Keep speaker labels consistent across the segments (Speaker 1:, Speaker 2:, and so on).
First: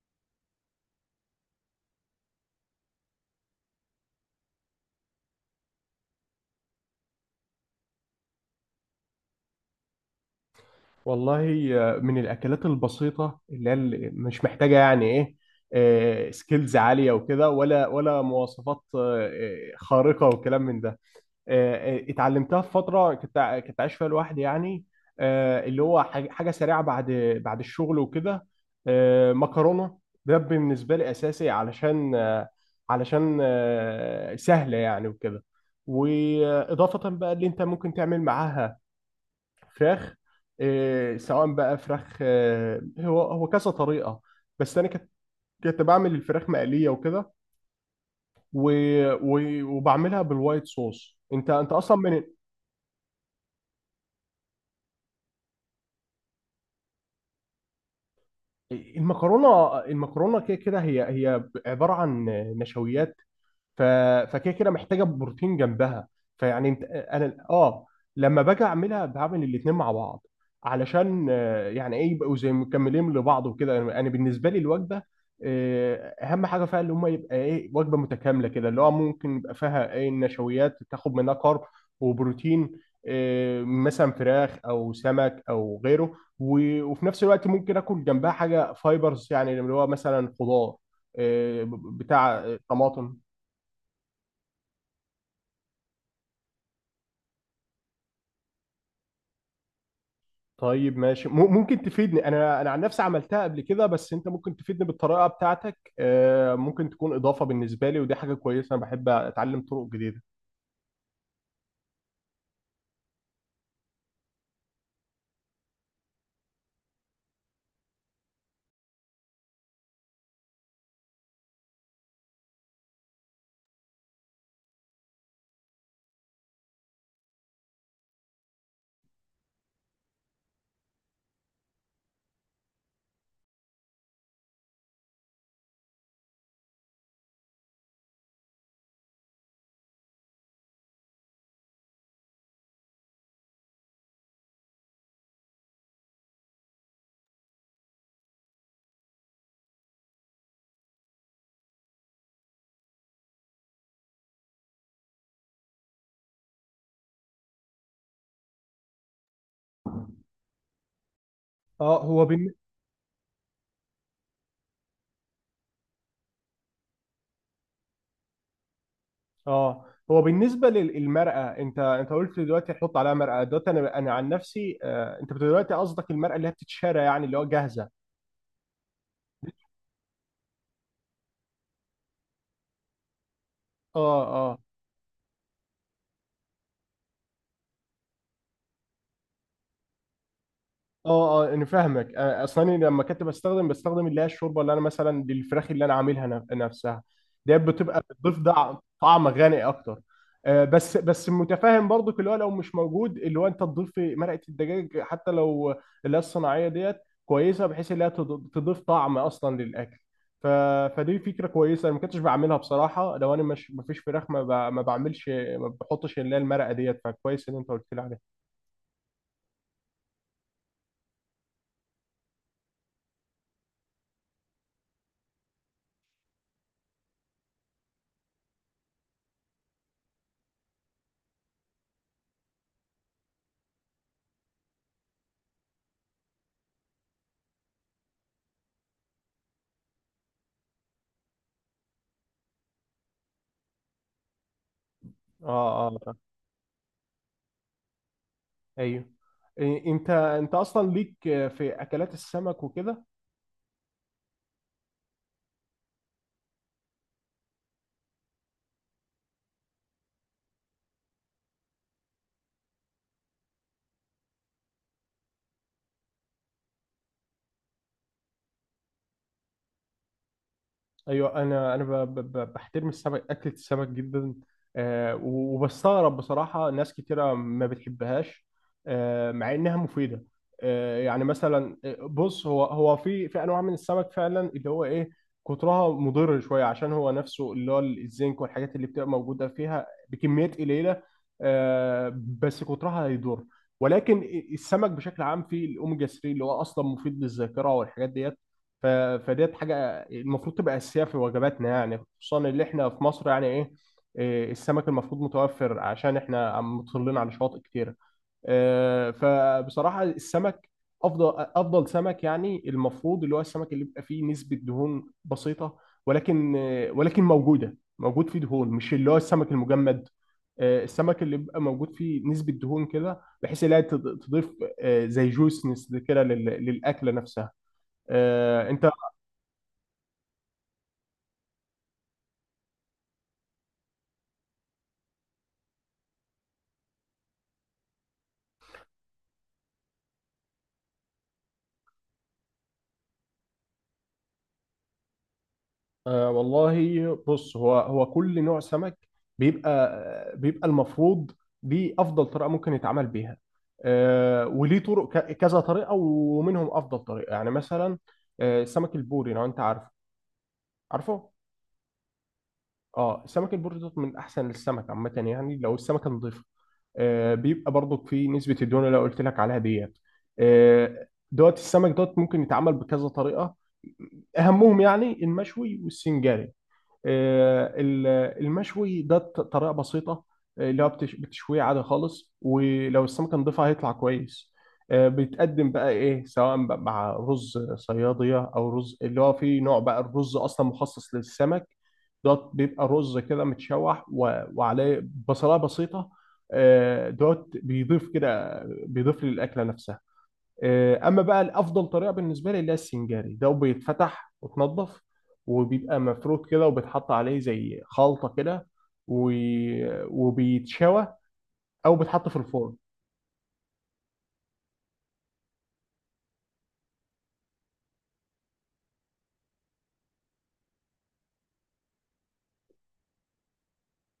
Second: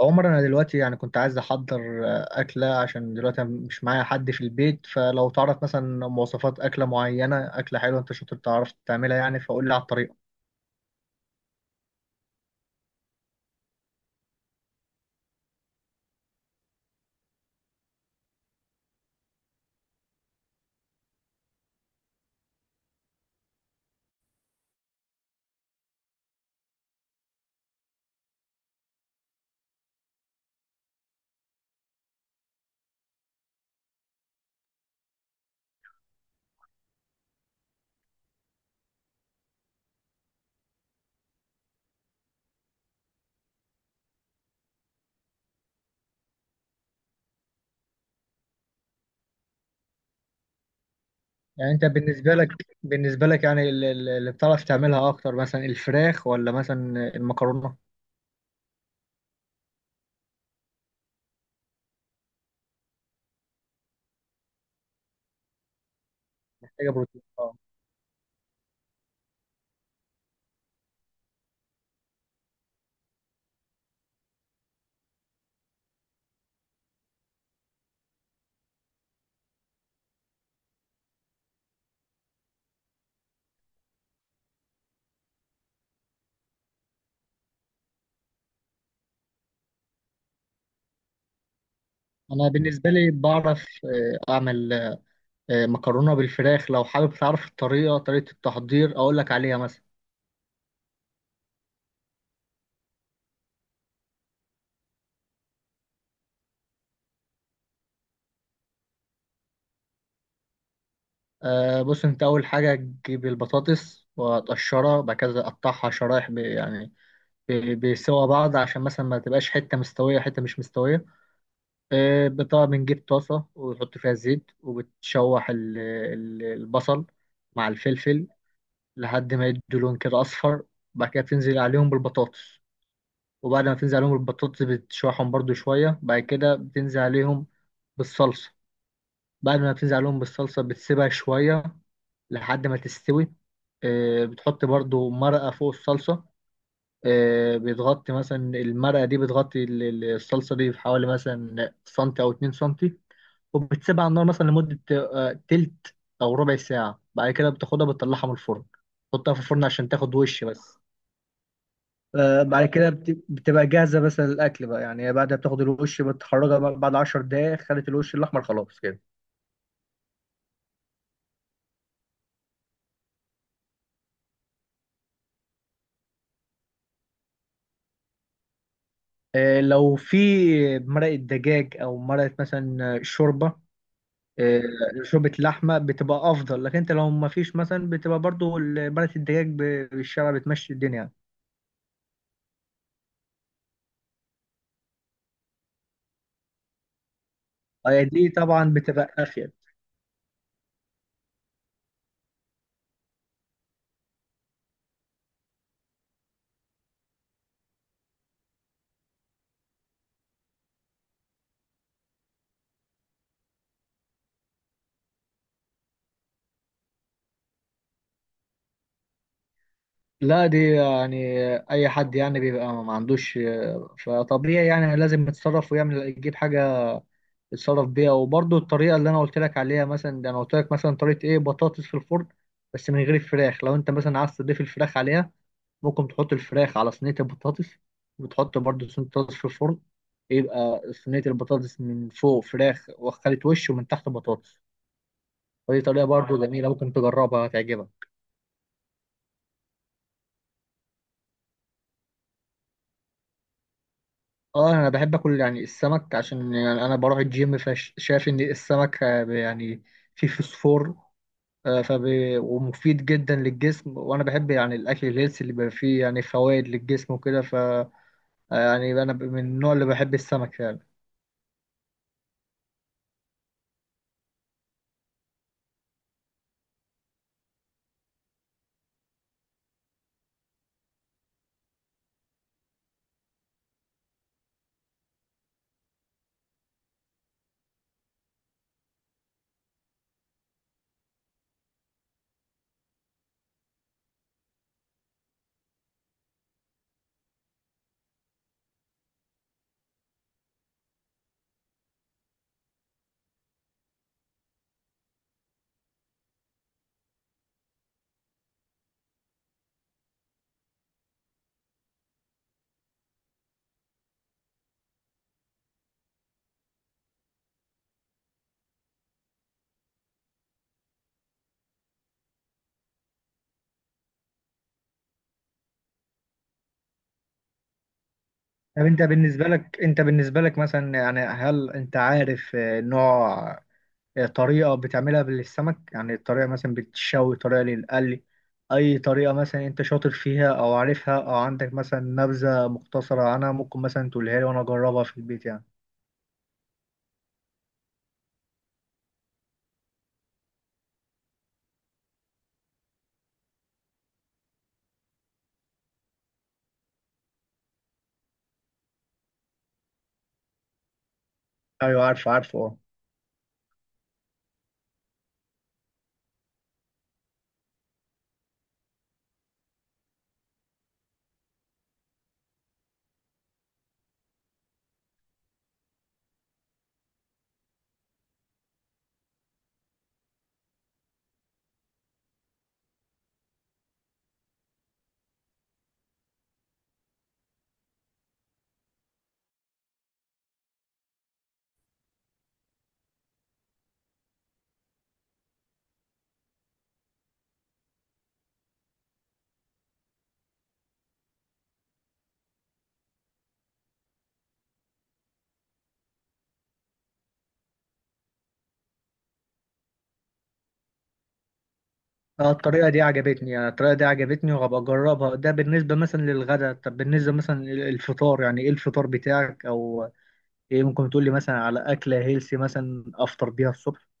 Speaker 1: عمر، انا دلوقتي يعني كنت عايز احضر اكله. عشان دلوقتي أنا مش معايا حد في البيت، فلو تعرف مثلا مواصفات اكله معينه اكله حلوه انت شاطر تعرف تعملها يعني فقول لي على الطريقه.
Speaker 2: والله. من الأكلات البسيطة اللي هي اللي مش محتاجة يعني إيه سكيلز عالية وكده ولا مواصفات خارقة وكلام من ده. اتعلمتها في فترة كنت عايش فيها لوحدي يعني. اللي هو حاجة سريعة بعد الشغل وكده. مكرونة، ده بالنسبة لي أساسي، علشان سهلة يعني وكده. وإضافة بقى اللي أنت ممكن تعمل معاها فراخ. سواء بقى فراخ، هو كذا طريقة. بس أنا كنت بعمل الفراخ مقلية وكده، و... وبعملها بالوايت صوص. أنت
Speaker 1: يعني انت
Speaker 2: أصلا من
Speaker 1: بالنسبه لك يعني اللي بتعرف تعملها اكتر مثلا الفراخ ولا مثلا المكرونه؟
Speaker 2: المكرونة. المكرونة كده كده هي عبارة عن نشويات، ف... فكده محتاجه بروتين جنبها. فيعني انت
Speaker 1: محتاجه بروتين
Speaker 2: انا
Speaker 1: اه.
Speaker 2: اه، لما باجي اعملها بعمل الاتنين مع بعض علشان يعني ايه يبقوا زي مكملين لبعض وكده. أنا بالنسبه لي الوجبه آه، اهم حاجه فيها اللي هم يبقى ايه وجبه متكامله كده، اللي هو ممكن يبقى فيها ايه النشويات تاخد منها كارب وبروتين، مثلا فراخ او سمك او غيره. وفي نفس الوقت ممكن اكل جنبها حاجه فايبرز، يعني اللي هو مثلا خضار، بتاع
Speaker 1: انا بالنسبه لي
Speaker 2: طماطم.
Speaker 1: بعرف، اعمل مكرونه بالفراخ. لو حابب تعرف الطريقه، طريقه التحضير اقول لك عليها مثلا.
Speaker 2: طيب ماشي، ممكن تفيدني. انا عن نفسي عملتها قبل كده، بس انت ممكن تفيدني بالطريقه بتاعتك، ممكن تكون اضافه بالنسبه لي، ودي حاجه كويسه، انا بحب اتعلم طرق جديده.
Speaker 1: بص، انت اول حاجه تجيب البطاطس وتقشرها، بعد كده تقطعها شرايح بسوا بعض عشان مثلا ما تبقاش حته مستويه حته مش مستويه. طبعا بنجيب طاسه وتحط فيها زيت وبتشوح البصل مع الفلفل لحد ما يدوا لون كده اصفر. بعد كده بتنزل عليهم بالبطاطس، وبعد ما تنزل عليهم بالبطاطس بتشوحهم برضو شويه، بعد كده بتنزل عليهم بالصلصه. بعد ما بتنزل عليهم بالصلصه بتسيبها شويه لحد ما تستوي. بتحط برضو مرقة فوق الصلصة. بتغطي مثلا المرقة دي، بتغطي الصلصة دي بحوالي مثلا سنتي أو 2 سنتي، وبتسيبها على النار مثلا لمدة تلت أو ربع ساعة. بعد كده بتاخدها بتطلعها من الفرن، تحطها في الفرن عشان تاخد وش بس.
Speaker 2: اه،
Speaker 1: بعد كده بتبقى جاهزة مثلا للأكل بقى، يعني بعد ما بتاخد الوش بتخرجها بقى بعد 10 دقايق، خدت الوش الأحمر خلاص كده.
Speaker 2: اه هو بالنسبه للمرأة، انت قلت دلوقتي هتحط عليها مرأة. دلوقتي انا عن نفسي، انت دلوقتي قصدك المرأة اللي هي بتتشرى، يعني اللي هو جاهزه؟
Speaker 1: لو في مرقة دجاج أو مرقة مثلا شوربة،
Speaker 2: اه
Speaker 1: آه، شوربة اللحمة بتبقى أفضل. لكن أنت لو ما فيش مثلا بتبقى برضو بلد الدجاج بالشارع بتمشي
Speaker 2: اه
Speaker 1: الدنيا.
Speaker 2: اه انا فاهمك. اصلا أنا لما كنت بستخدم اللي هي الشوربه، اللي انا مثلا للفراخ اللي انا عاملها، نفسها دي بتبقى
Speaker 1: دي
Speaker 2: بتضيف
Speaker 1: طبعا بتبقى
Speaker 2: طعم
Speaker 1: أفيد.
Speaker 2: غني اكتر. بس متفاهم برضو، اللي هو لو مش موجود، اللي هو انت تضيف مرقه الدجاج، حتى لو اللي هي الصناعيه ديت كويسه، بحيث اللي هي تضيف طعم اصلا للاكل. ف... فدي فكره كويسه، انا ما كنتش بعملها بصراحه. لو انا مش، ما فيش فراخ، ما, ما بعملش، ما بحطش اللي هي المرقه ديت. فكويس ان انت قلت لي عليها.
Speaker 1: لا دي يعني اي حد يعني بيبقى ما عندوش، فطبيعي يعني لازم يتصرف ويعمل يجيب حاجه يتصرف بيها. وبرضه الطريقه اللي انا قلت لك عليها مثلا، ده انا قلت لك مثلا طريقه ايه؟ بطاطس في الفرن بس من غير الفراخ. لو انت مثلا عايز تضيف الفراخ عليها ممكن تحط الفراخ على صينية البطاطس، وتحط برضو صينية البطاطس في الفرن، يبقى صينية البطاطس من فوق فراخ وخلت وش، ومن تحت بطاطس. ودي
Speaker 2: اه
Speaker 1: طريقة
Speaker 2: اه.
Speaker 1: برضو جميلة ممكن تجربها، هتعجبك.
Speaker 2: ايوه، انت اصلا ليك في اكلات السمك وكده؟
Speaker 1: اه انا بحب اكل يعني السمك، عشان يعني انا بروح الجيم فشايف ان السمك يعني فيه فوسفور. آه، فب... ومفيد جدا للجسم. وانا بحب يعني الاكل الهيلثي اللي بيبقى فيه يعني فوائد للجسم وكده، ف آه، يعني انا من النوع اللي بحب السمك يعني.
Speaker 2: ايوه، انا بحترم السمك، اكله السمك جدا. وبستغرب بصراحه ناس كتيره ما بتحبهاش، مع انها مفيده. آه، يعني مثلا آه، بص، هو في انواع من السمك فعلا، اللي هو ايه، كترها مضر شويه، عشان هو نفسه اللي هو الزنك والحاجات اللي بتبقى موجوده فيها بكميات قليله، آه، بس كترها هيضر. ولكن السمك بشكل عام فيه الاوميجا 3، اللي هو اصلا مفيد للذاكره والحاجات ديت. ف- فديت حاجه المفروض تبقى أساسية في وجباتنا، يعني خصوصا اللي احنا في مصر، يعني ايه، السمك المفروض متوفر، عشان احنا عم مطلين على شواطئ كتيرة. فبصراحة السمك، أفضل سمك يعني المفروض اللي هو السمك اللي بيبقى فيه نسبة دهون بسيطة، ولكن موجود فيه دهون، مش اللي هو السمك المجمد. السمك اللي بيبقى موجود فيه نسبة دهون كده، بحيث إنها تضيف زي جوسنس كده للأكلة نفسها. آه،
Speaker 1: طب
Speaker 2: أنت
Speaker 1: انت بالنسبة لك مثلا، يعني هل انت عارف نوع، طريقة بتعملها للسمك؟ يعني طريقة مثلا بتشوي، طريقة للقلي، اي طريقة مثلا انت شاطر فيها او عارفها او عندك مثلا نبذة مختصرة عنها ممكن مثلا تقولها لي وانا اجربها في البيت يعني.
Speaker 2: آه والله بص، هو كل نوع سمك بيبقى، المفروض دي افضل طريقه ممكن يتعمل بيها. آه وليه طرق، كذا طريقه، ومنهم افضل طريقه. يعني مثلا، آه سمك البوري، لو انت عارفه عارفه؟
Speaker 1: ايوه، عارفه عارفه اه.
Speaker 2: اه سمك البوري دوت من احسن السمك عامه، يعني لو السمكه نضيفه آه بيبقى برضو في نسبه الدهون اللي أنا قلت لك عليها ديت. آه دوت السمك دوت ممكن يتعمل بكذا طريقه، اهمهم يعني المشوي والسنجاري. آه، ال- المشوي ده طريقة بسيطة، اللي هو بتشويه عادي خالص، ولو السمكة نضيفها هيطلع كويس. بيتقدم بقى ايه، سواء بقى مع رز صيادية او رز اللي هو فيه نوع، بقى الرز اصلا مخصص للسمك دوت، بيبقى رز كده متشوح وعليه بصلاية بسيطة. دوت بيضيف كده، بيضيف للأكلة نفسها. اما بقى الافضل طريقه بالنسبه لي اللي هي السنجاري، ده بيتفتح وتنضف وبيبقى مفروض كده، وبيتحط عليه زي خلطه كده، و... وبيتشوى او بيتحط في
Speaker 1: اه
Speaker 2: الفرن.
Speaker 1: الطريقة دي عجبتني، يعني الطريقة دي عجبتني وهبقى اجربها. ده بالنسبة مثلا للغدا. طب بالنسبة مثلا للفطار يعني ايه الفطار بتاعك؟ او ايه ممكن تقول لي مثلا على اكلة هيلسي مثلا افطر بيها الصبح؟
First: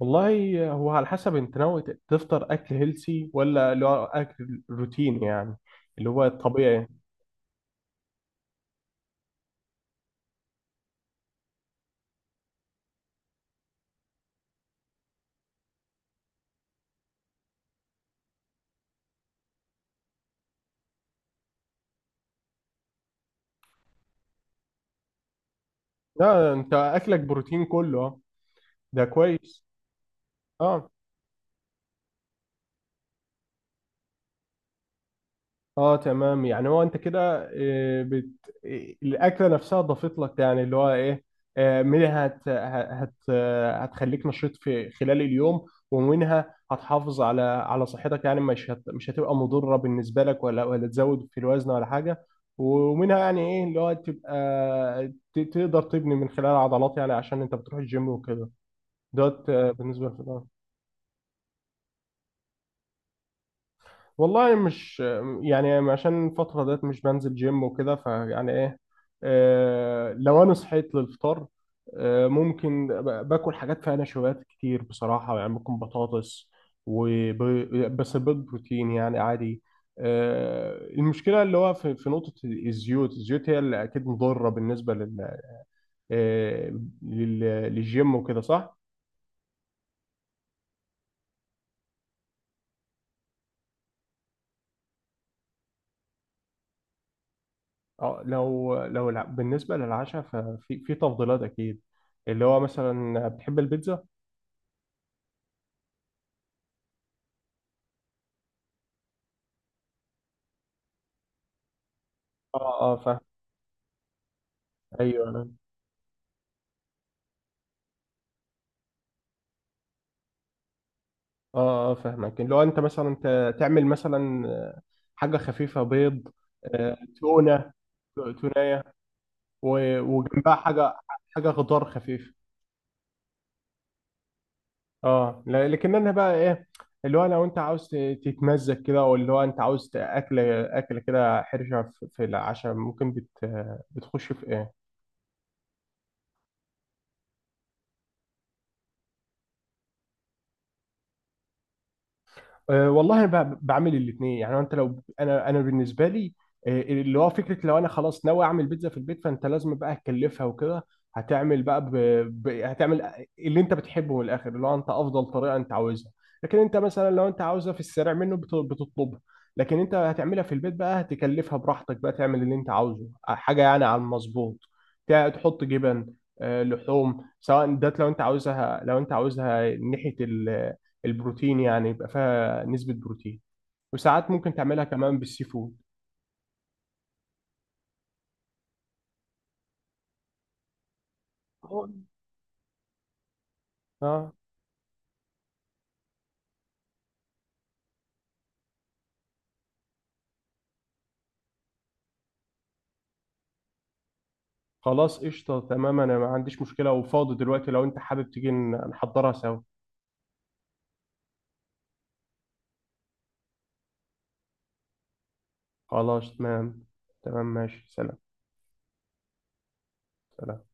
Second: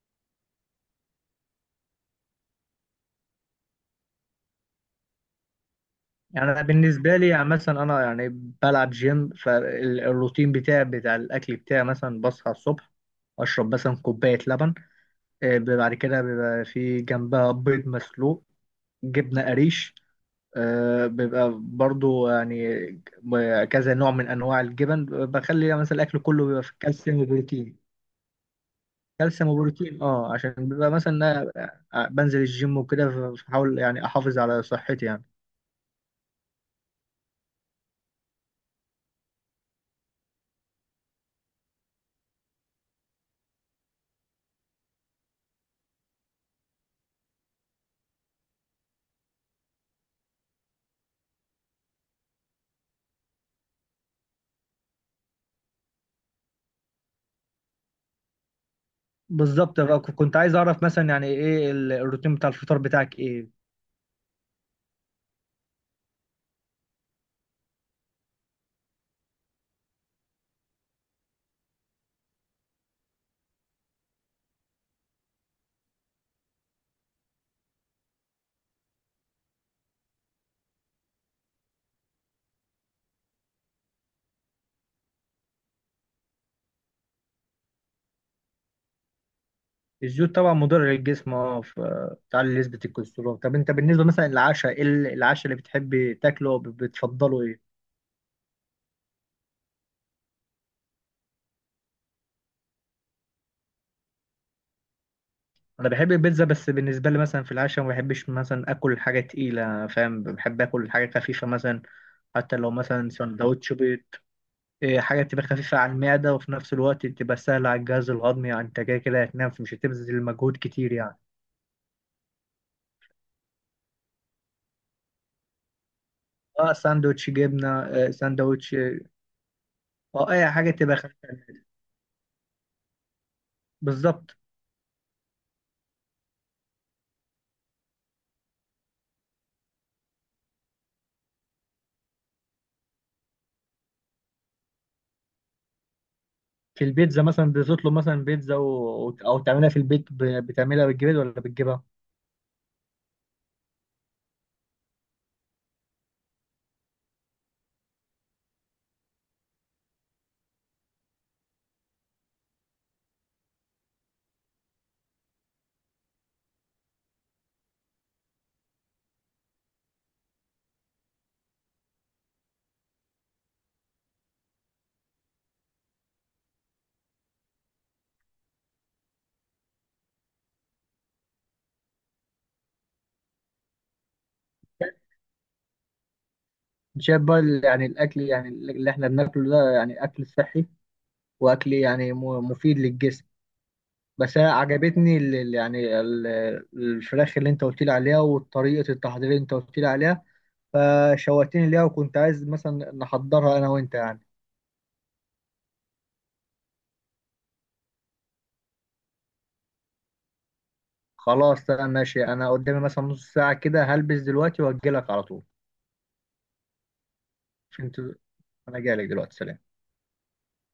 Speaker 2: والله هو على حسب انت ناوي تفطر اكل هيلسي، ولا اللي هو اكل روتين، يعني اللي هو
Speaker 1: يعني أنا
Speaker 2: الطبيعي.
Speaker 1: بالنسبة لي يعني مثلا أنا يعني بلعب جيم، فالروتين بتاعي بتاع الأكل بتاعي مثلا بصحى الصبح أشرب مثلا كوباية لبن. بيبقى بعد كده بيبقى في جنبها بيض مسلوق، جبنة قريش. بيبقى برضو يعني كذا نوع من أنواع الجبن، بخلي مثلا الأكل كله
Speaker 2: لا
Speaker 1: بيبقى
Speaker 2: انت
Speaker 1: فيه
Speaker 2: اكلك
Speaker 1: كالسيوم
Speaker 2: بروتين
Speaker 1: وبروتين.
Speaker 2: كله آه. ده
Speaker 1: كالسيوم
Speaker 2: كويس.
Speaker 1: وبروتين اه، عشان
Speaker 2: اه
Speaker 1: بيبقى مثلا بنزل الجيم وكده، فبحاول يعني أحافظ على صحتي يعني.
Speaker 2: اه تمام. يعني هو انت كده، آه، بت... آه، الاكله نفسها ضافت لك، يعني اللي هو ايه، منها هت... هت... آه، هتخليك نشيط في خلال اليوم، ومنها هتحافظ على صحتك، يعني مش هتبقى مضره بالنسبه لك، ولا تزود في الوزن ولا حاجه. ومنها يعني ايه، اللي هو تبقى تقدر تبني من خلال عضلات، يعني عشان انت بتروح الجيم وكده. دوت
Speaker 1: بالظبط بقى،
Speaker 2: بالنسبه
Speaker 1: كنت
Speaker 2: للفطار.
Speaker 1: عايز اعرف مثلا يعني ايه الروتين بتاع الفطار بتاعك ايه؟
Speaker 2: والله مش يعني عشان الفترة ديت مش بنزل جيم وكده، فيعني ايه، آه لو انا صحيت للفطار، آه ممكن باكل حاجات فيها نشويات كتير بصراحة، يعني ممكن بطاطس بس بيض بروتين يعني عادي. آه المشكلة اللي هو في, في نقطة الزيوت، هي اللي اكيد مضرة بالنسبة لل, آه لل للجيم وكده، صح؟
Speaker 1: الزيوت طبعا مضر للجسم اه، بتعلي نسبة الكوليسترول. طب انت بالنسبة مثلا للعشاء، ايه العشاء اللي بتحب تاكله أو بتفضله ايه؟
Speaker 2: اه لو لو بالنسبة للعشاء، ففي في تفضيلات أكيد، اللي هو مثلا بتحب البيتزا؟
Speaker 1: انا بحب البيتزا، بس بالنسبة لي مثلا في العشاء ما بحبش مثلا اكل حاجة تقيلة، فاهم؟ بحب اكل حاجة خفيفة مثلا، حتى
Speaker 2: اه
Speaker 1: لو
Speaker 2: اه
Speaker 1: مثلا
Speaker 2: فاهم.
Speaker 1: سندوتش بيض. حاجة
Speaker 2: أيوه
Speaker 1: تبقى
Speaker 2: أنا
Speaker 1: خفيفة على المعدة وفي نفس الوقت تبقى سهلة على الجهاز الهضمي، يعني انت كده كده هتنام مش هتبذل مجهود كتير يعني.
Speaker 2: اه اه فاهمك، اللي هو أنت مثلا تعمل مثلا، حاجة خفيفة، بيض،
Speaker 1: اه ساندوتش
Speaker 2: تونة،
Speaker 1: جبنة، ساندوتش.
Speaker 2: تونية،
Speaker 1: اه اي
Speaker 2: وجنبها
Speaker 1: حاجه
Speaker 2: حاجة،
Speaker 1: تبقى
Speaker 2: حاجة خضار خفيف.
Speaker 1: بالظبط.
Speaker 2: اه لكن أنا بقى إيه، اللي هو لو أنت عاوز تتمزج كده، أو اللي هو أنت عاوز أكل كده حرشة في في العشاء، ممكن بتخش في إيه؟
Speaker 1: في البيتزا مثلا بتطلب مثلا بيتزا او تعملها في البيت، بتعملها بالجبن ولا بتجيبها؟
Speaker 2: أه والله بعمل الاثنين. يعني انت لو انا، بالنسبه لي أه، اللي هو فكره لو انا خلاص ناوي اعمل بيتزا في البيت، فانت لازم بقى تكلفها وكده. هتعمل بقى هتعمل اللي انت بتحبه من الاخر، اللي هو انت افضل طريقه انت عاوزها. لكن انت مثلا لو انت عاوزها في السريع منه، بتطلبها. لكن انت هتعملها في البيت بقى، هتكلفها براحتك، بقى تعمل اللي انت عاوزه، حاجه يعني على المظبوط. تحط جبن، أه، لحوم، سواء ده لو انت عاوزها، لو انت عاوزها ناحيه البروتين، يعني يبقى فيها نسبة بروتين. وساعات ممكن تعملها كمان بالسي فود.
Speaker 1: شايف بقى يعني الاكل يعني اللي احنا بناكله ده يعني اكل صحي، واكل
Speaker 2: هو
Speaker 1: يعني مفيد للجسم.
Speaker 2: اه،
Speaker 1: بس انا عجبتني الفراخ اللي انت قلت لي عليها وطريقه التحضير اللي انت قلت لي عليها، فشوقتني ليها وكنت عايز مثلا نحضرها انا وانت يعني.
Speaker 2: خلاص قشطة تمام، انا ما عنديش مشكلة وفاضي دلوقتي، لو انت حابب تيجي نحضرها سوا.
Speaker 1: خلاص انا ماشي، انا قدامي مثلا نص ساعه كده، هلبس دلوقتي واجي لك على طول.
Speaker 2: خلاص تمام. تمام ماشي،
Speaker 1: عشان انت-
Speaker 2: سلام.
Speaker 1: انا جاي لك دلوقتي، سلام.
Speaker 2: سلام.